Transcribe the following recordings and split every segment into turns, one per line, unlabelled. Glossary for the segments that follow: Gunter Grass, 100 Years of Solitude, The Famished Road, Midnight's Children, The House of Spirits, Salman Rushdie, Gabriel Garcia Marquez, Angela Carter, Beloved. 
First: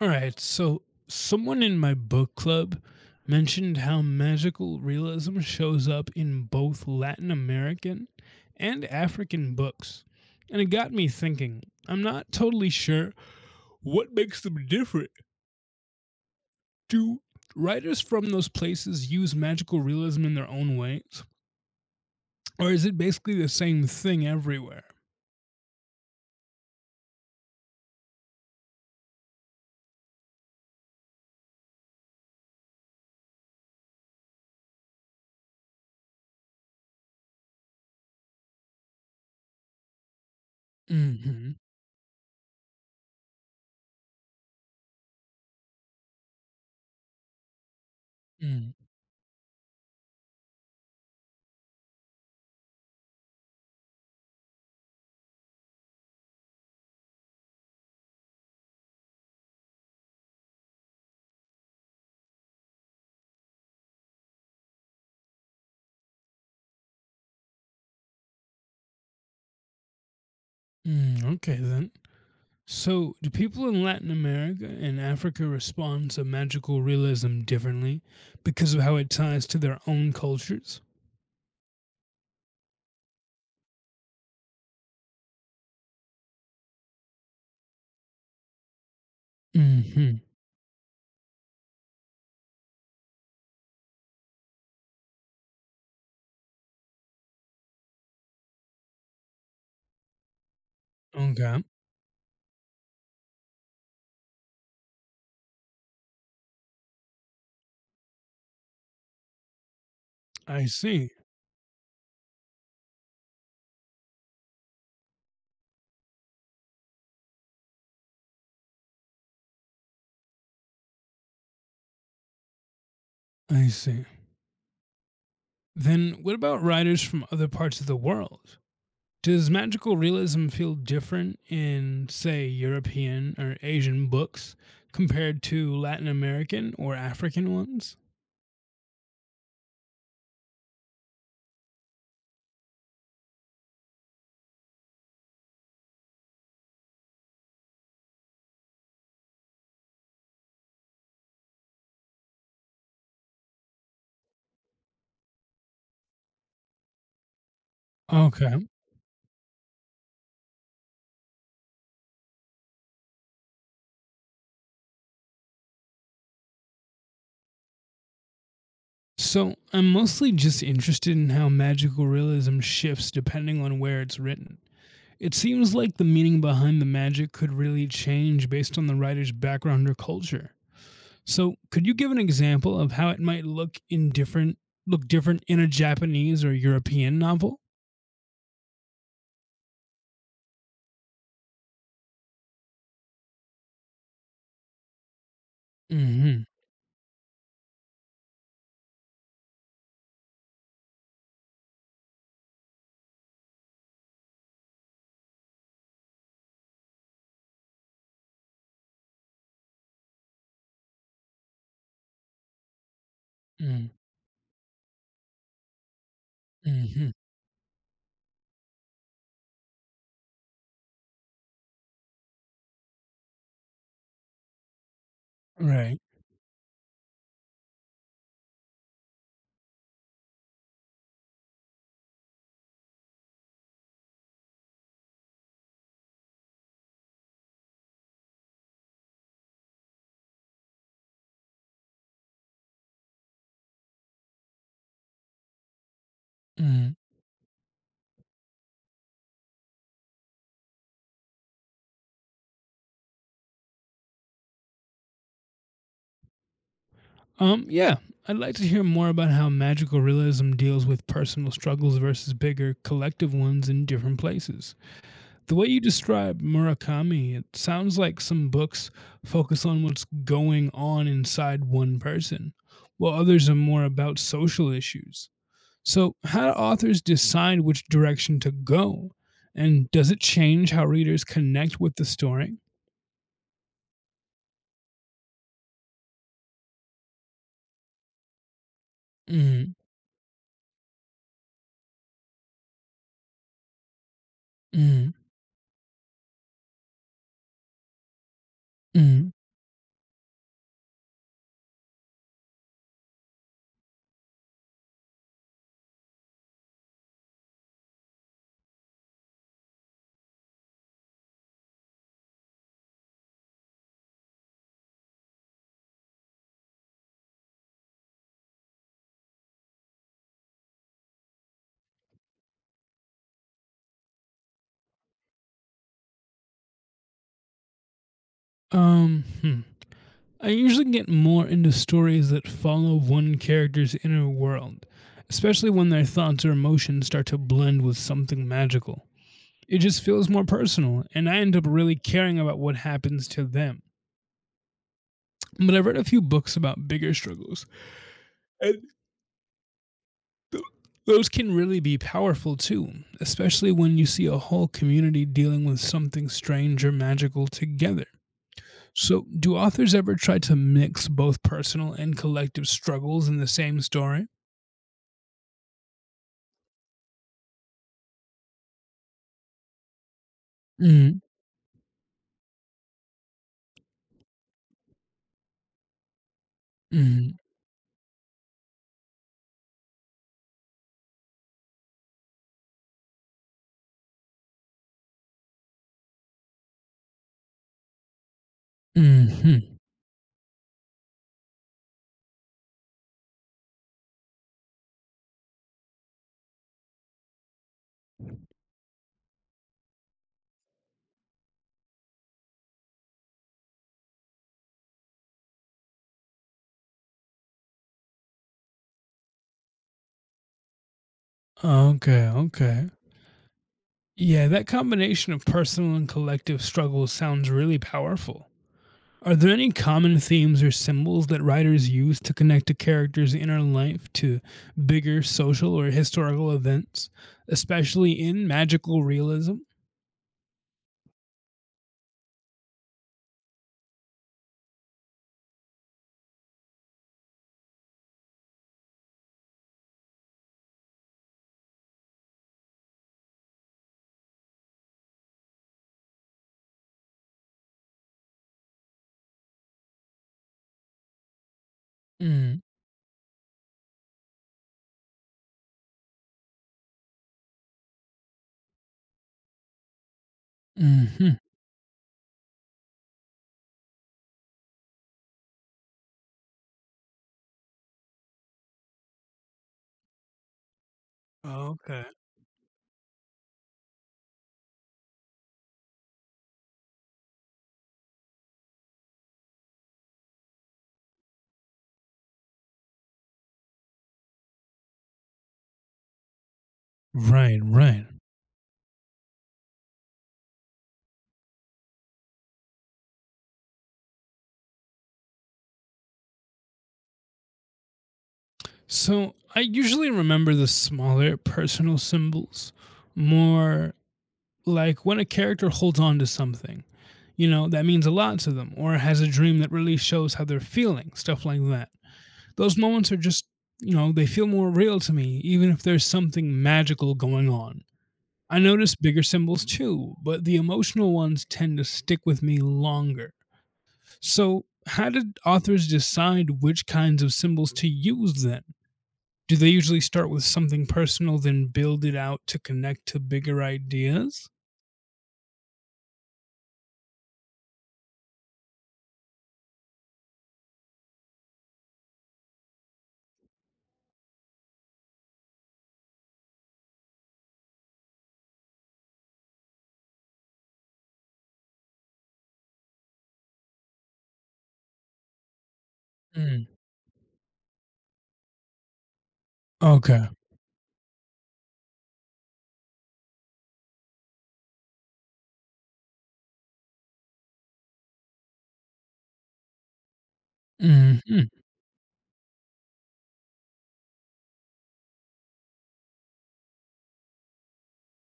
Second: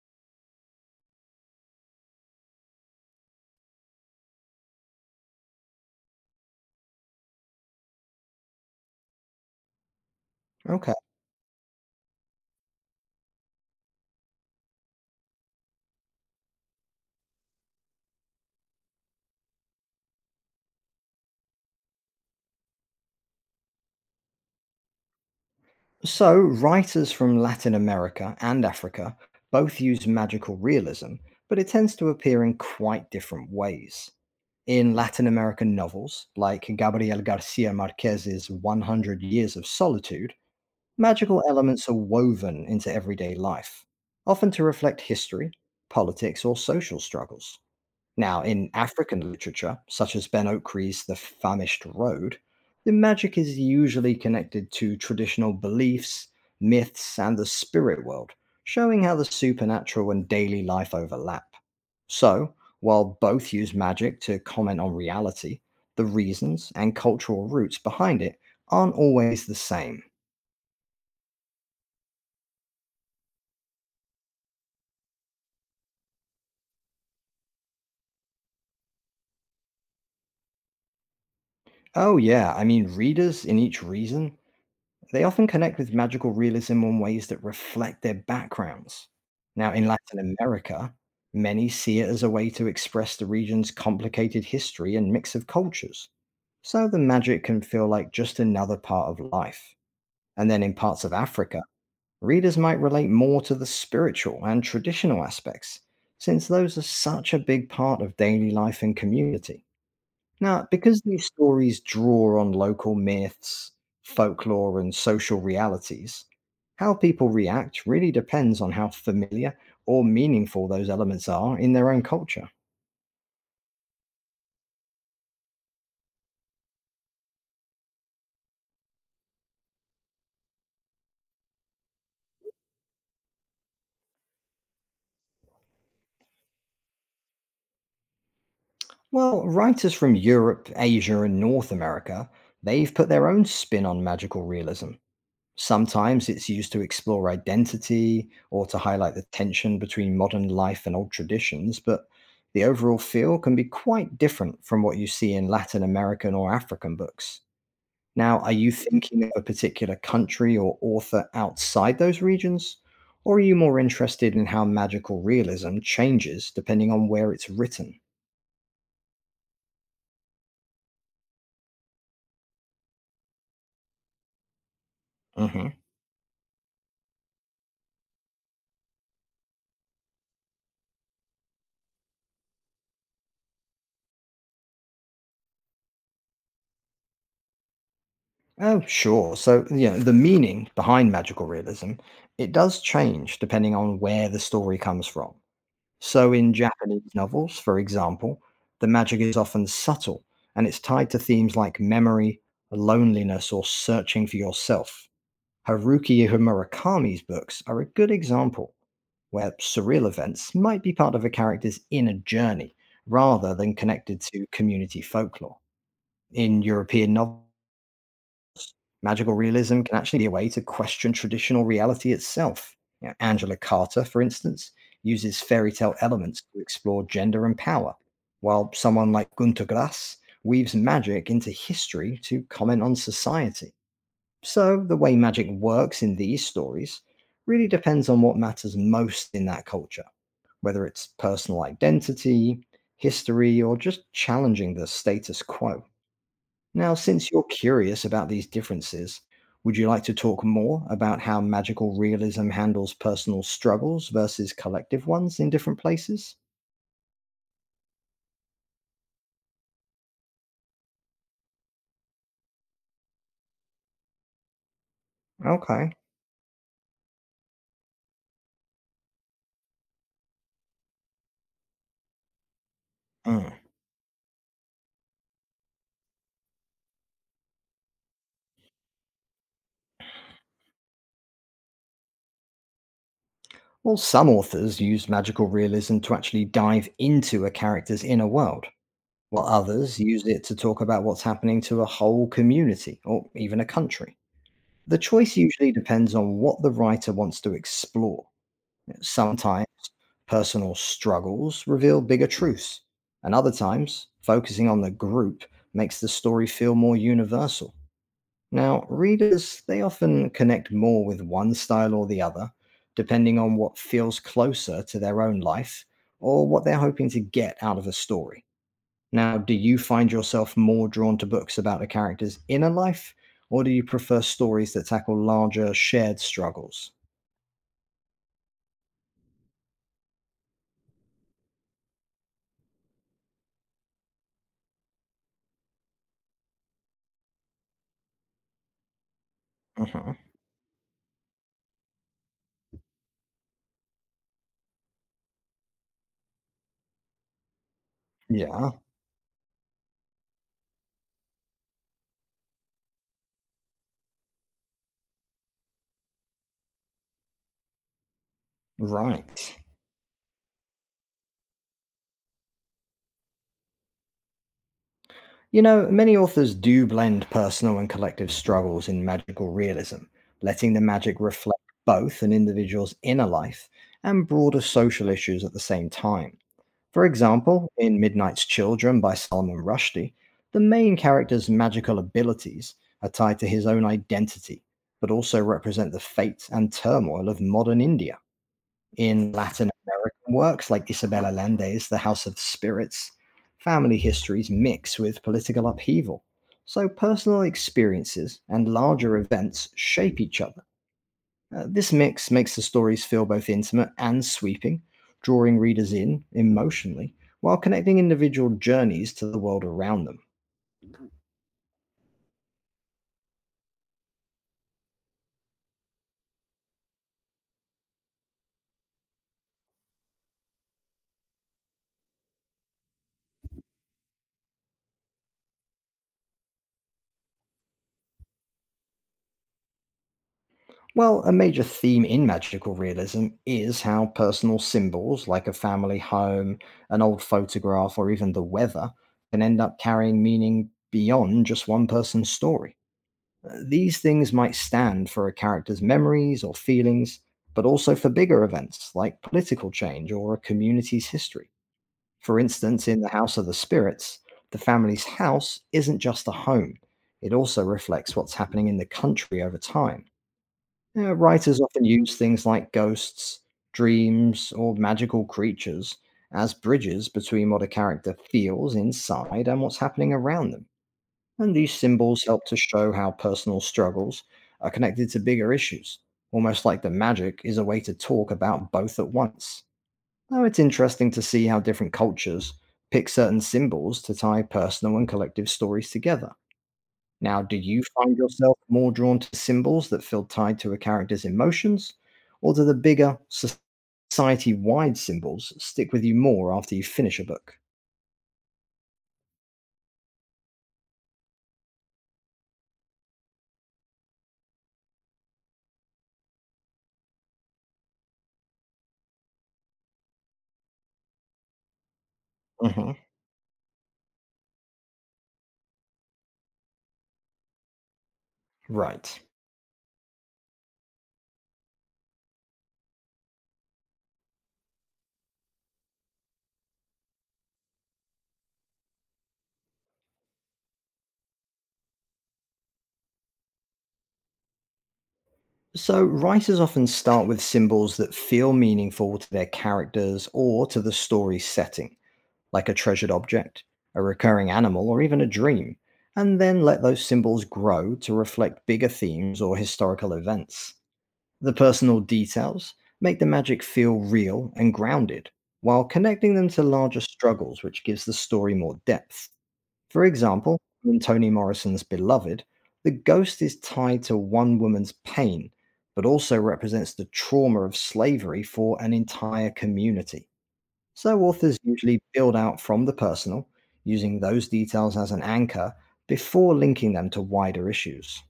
All right. So, someone in my book club mentioned how magical realism shows up in both Latin American and African books. And it got
Okay.
me thinking, I'm not totally sure what makes them different. Do writers from those places use magical realism in their own ways? Or is it basically the same thing everywhere?
So, writers from Latin America and Africa both use magical realism, but it tends to appear in quite different ways. In Latin American novels, like Gabriel Garcia Marquez's 100 Years of Solitude, magical
Hmm.
elements are woven into everyday life, often to reflect history, politics, or social struggles. Now, in
Mm,
African literature, such as Ben Okri's The Famished Road, the magic is usually connected to traditional beliefs, myths, and the spirit world, showing how the supernatural and daily life overlap. So, while both use magic to comment on reality, the reasons and cultural roots behind it aren't always the same.
mm, okay, then. So, do people in Latin America and Africa respond to magical realism differently because of how it ties to their own cultures?
Oh, yeah, I mean, readers in each reason they often connect with magical realism in ways that reflect their backgrounds. Now, in
Hmm.
Latin America, many see it as a way to express the region's complicated history and mix of cultures. So the magic can feel like just another part of life. And then in parts of Africa,
Okay.
readers might relate more to the spiritual and traditional aspects, since those are such a big part of daily life and community.
I
Now, because
see.
these stories draw on local myths, folklore, and social realities, how people react really depends on how familiar or meaningful those elements are in their own culture.
I see. Then, what about writers from other parts of the world? Does magical realism feel different in, say, European or Asian books compared to Latin American or African ones?
Well, writers from Europe, Asia, and North America, they've put their own spin on magical realism. Sometimes it's used to explore identity or to highlight the tension between modern life and old traditions, but the overall feel can be quite different from what you see in Latin American or African books. Now, are
Okay.
you thinking of a particular country or author outside those regions? Or are you more interested in how magical realism changes depending on where it's written?
So I'm mostly just interested in how magical realism shifts depending on where it's written. It
Hmm.
seems like the meaning behind the magic could really change based on the writer's background or culture. So could you give an example of how it might look different in a Japanese or European novel?
Oh, sure. So, you know, the meaning behind magical realism, it does change depending on where the story comes from. So,
Mm-hmm.
in Japanese novels, for example, the magic is often subtle and it's tied to themes like memory, loneliness, or searching for yourself. Haruki Murakami's books are a good example where surreal events might be part of a character's inner journey rather than
Mm.
connected to community folklore. In
Hmm.
European novels, magical realism can actually be a way to question traditional reality itself. You know, Angela Carter, for instance, uses fairy tale
Right.
elements to explore gender and power, while someone like Gunter Grass weaves magic into history to comment on society. So, the way magic works in these stories really depends on what matters most in that culture, whether it's personal identity, history, or just challenging the status quo. Now,
Mm.
since you're curious about these differences, would you like to talk more about how magical realism handles personal struggles versus collective ones in different places?
Yeah. I'd like to hear more about how magical realism deals with personal struggles versus bigger collective ones in different places. The way you
Okay.
describe Murakami, it sounds like some books focus on what's going on inside one person, while others
Mm.
are more about social issues. So, how do authors decide which direction to go? And does it change how readers connect with the story?
Well, some authors use magical realism to actually dive into a character's inner world, while
Mm,
others use it to talk about what's happening to a whole community or even a country. The
mm,
choice usually depends on what the writer wants to explore.
mm.
Sometimes personal struggles reveal bigger truths, and other times, focusing on the group makes the story feel more universal. Now, readers, they often connect more with one style or the other, depending on what feels closer to their own life or what they're hoping to get out of a story. Now, do you find yourself more drawn to books about a character's inner life, or do you prefer stories that tackle larger shared struggles?
Hmm. I usually get more into stories that follow one character's inner world, especially when their thoughts or emotions start to blend with something magical. It just
Hmm.
feels more personal, and I end up really caring about what happens to them. But I've read a few books about bigger struggles,
Yeah,
and those can really be powerful too, especially when you see a whole community dealing with something strange or magical together. So,
right.
do authors ever try to mix both personal and collective struggles in the same story?
You know, many authors do blend personal and collective struggles in magical realism, letting the magic
Mm,
reflect both an individual's inner life and broader social issues at the same time. For
mm,
example, in Midnight's Children by Salman Rushdie, the main character's magical abilities are tied to his own identity, but also represent the fate and turmoil of modern India. In
mm-hmm.
Latin American works like Isabel Allende's The House of Spirits, family histories mix with political upheaval. So personal experiences and larger events shape each other. This mix makes the stories feel both intimate and sweeping, drawing readers in emotionally while connecting individual journeys to the world around them.
Okay, okay. Yeah, that combination of personal and collective struggles sounds really powerful. Are there any common themes or symbols that writers use to connect a character's inner life to bigger social or historical events, especially in magical realism?
Well, a major theme in magical realism is how personal symbols like a family home, an old photograph, or even the weather can end up carrying meaning beyond just one person's story. These things might stand for a character's memories or feelings, but also for bigger events like political change or a community's history. For
Mm.
instance, in The House of the Spirits, the family's house isn't just a home, it also reflects what's happening in the country over time.
Hmm.
Writers often use things like ghosts, dreams, or magical creatures as bridges between what a character feels inside and what's happening around them. And these
Okay.
symbols help to show how personal struggles are connected to bigger issues, almost like the magic is a way to talk about both at once. Now, it's interesting to see how different cultures pick certain symbols to tie personal and collective stories together. Now, do
Right,
you
right.
find yourself more drawn to symbols that feel tied to a character's emotions, or do the bigger society wide symbols stick with you more after you finish a book?
So I usually remember the smaller personal symbols, more, like when a character holds on to something, you know, that means a lot to them, or has a dream that really shows how they're feeling, stuff like that. Those
Hmm.
moments are just, you know, they feel more real to me, even if there's something magical going on. I notice
Right.
bigger symbols too, but the emotional ones tend to stick with me longer. So, how did authors decide which kinds of symbols to use then? Do they usually start with something personal, then build it out to connect to bigger ideas?
So, writers often start with symbols that feel meaningful to their characters or to the story's setting, like a treasured object, a recurring animal, or even a dream, and then let those symbols grow to reflect bigger themes or historical events. The personal details make the magic feel real and grounded, while connecting them to
Mm.
larger struggles, which gives the story more depth. For
Okay.
example, in Toni Morrison's Beloved, the ghost is tied to one woman's pain, but also represents the trauma of slavery for an entire community. So
Hmm.
authors usually build out from the personal, using those details as an anchor before linking them to wider issues.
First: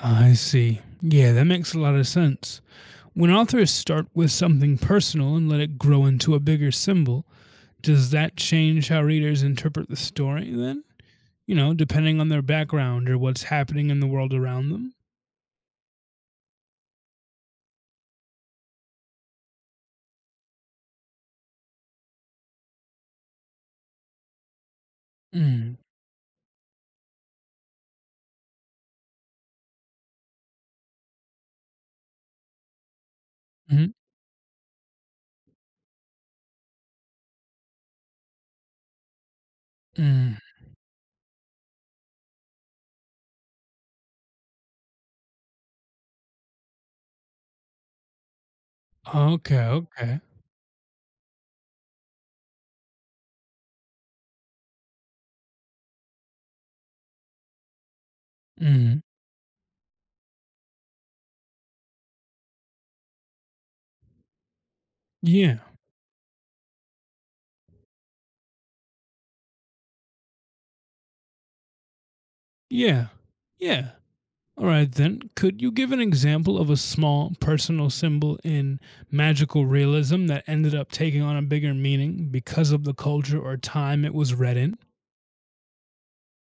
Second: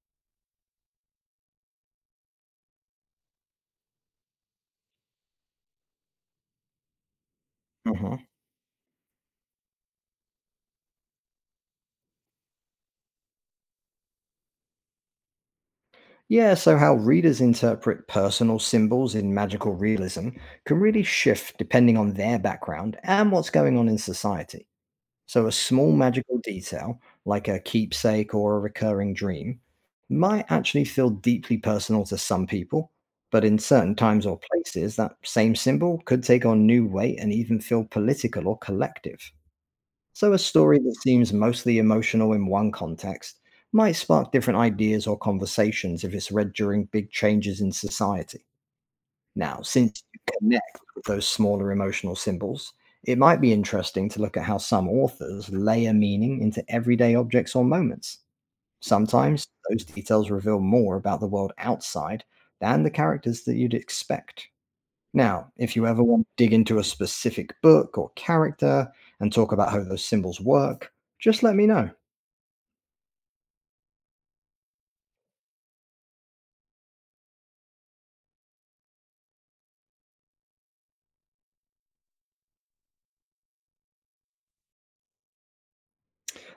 I see. Yeah, that makes a lot of sense. When authors start with something personal and let it grow into a bigger symbol, does
Mhm.
that change how readers interpret the story then? You know, depending on their background or what's happening in the world around them?
Yeah, so how readers interpret personal symbols in magical realism can really shift depending on their background and what's going on in society. So, a
Mm,
small magical detail, like a keepsake or a recurring dream, might actually feel deeply personal to some people, but in
mhm,
certain times or places, that same symbol could take on new weight and even feel political or collective. So,
mm.
a story that seems mostly emotional in one context might spark different ideas or conversations if it's read during big changes in society.
Okay,
Now, since you
okay.
connect with those smaller emotional symbols, it might be interesting to look at how some authors layer meaning into everyday objects or moments.
Mhm.
Sometimes those details reveal more about the world outside than the characters that you'd expect. Now,
Yeah,
if you ever want to dig into a specific book or character and talk about how those symbols work, just let me know.
yeah, yeah. All right, then. Could you give an example of a small personal symbol in magical realism that ended up taking on a bigger meaning because of the culture or time it was read in?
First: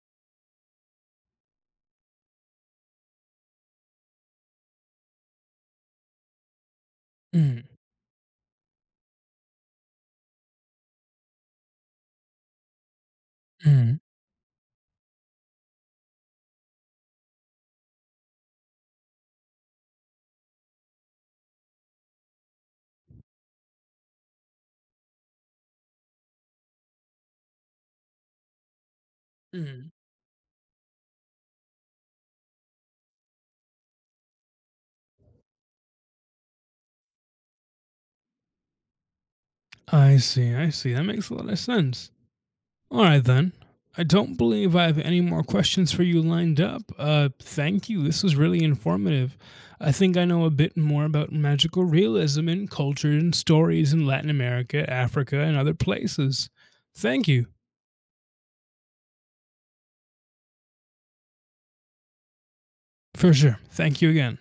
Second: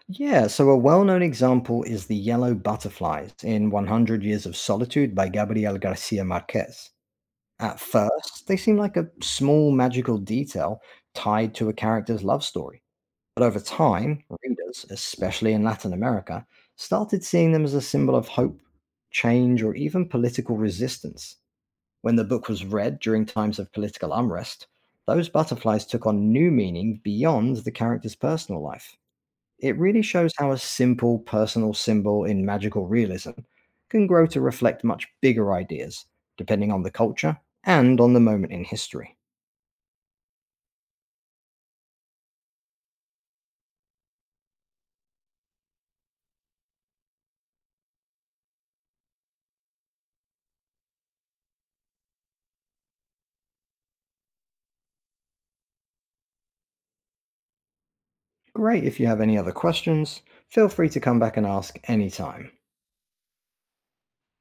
Yeah, so a well known example is The Yellow Butterflies in 100 Years of Solitude by Gabriel Garcia Marquez.
Mm,
At first, they seem like a small magical detail tied to a character's love story. But over
mm,
time, readers, especially in Latin America, started seeing them as a symbol of hope, change, or even political resistance. When the book was read during times of political unrest, those butterflies took on new meaning beyond the character's personal life. It
mm.
really shows how a simple personal symbol in magical realism can grow to reflect much bigger ideas, depending on the culture and on the moment in history.
I see, I see. That makes a lot of sense. All right, then. I don't believe I have any more questions for you lined up. Thank you. This was really informative. I think I know a bit more about magical realism and culture and stories in Latin America, Africa, and other places. Thank you.
Great, if you have any other questions, feel free to come back and ask anytime.
For sure. Thank you again.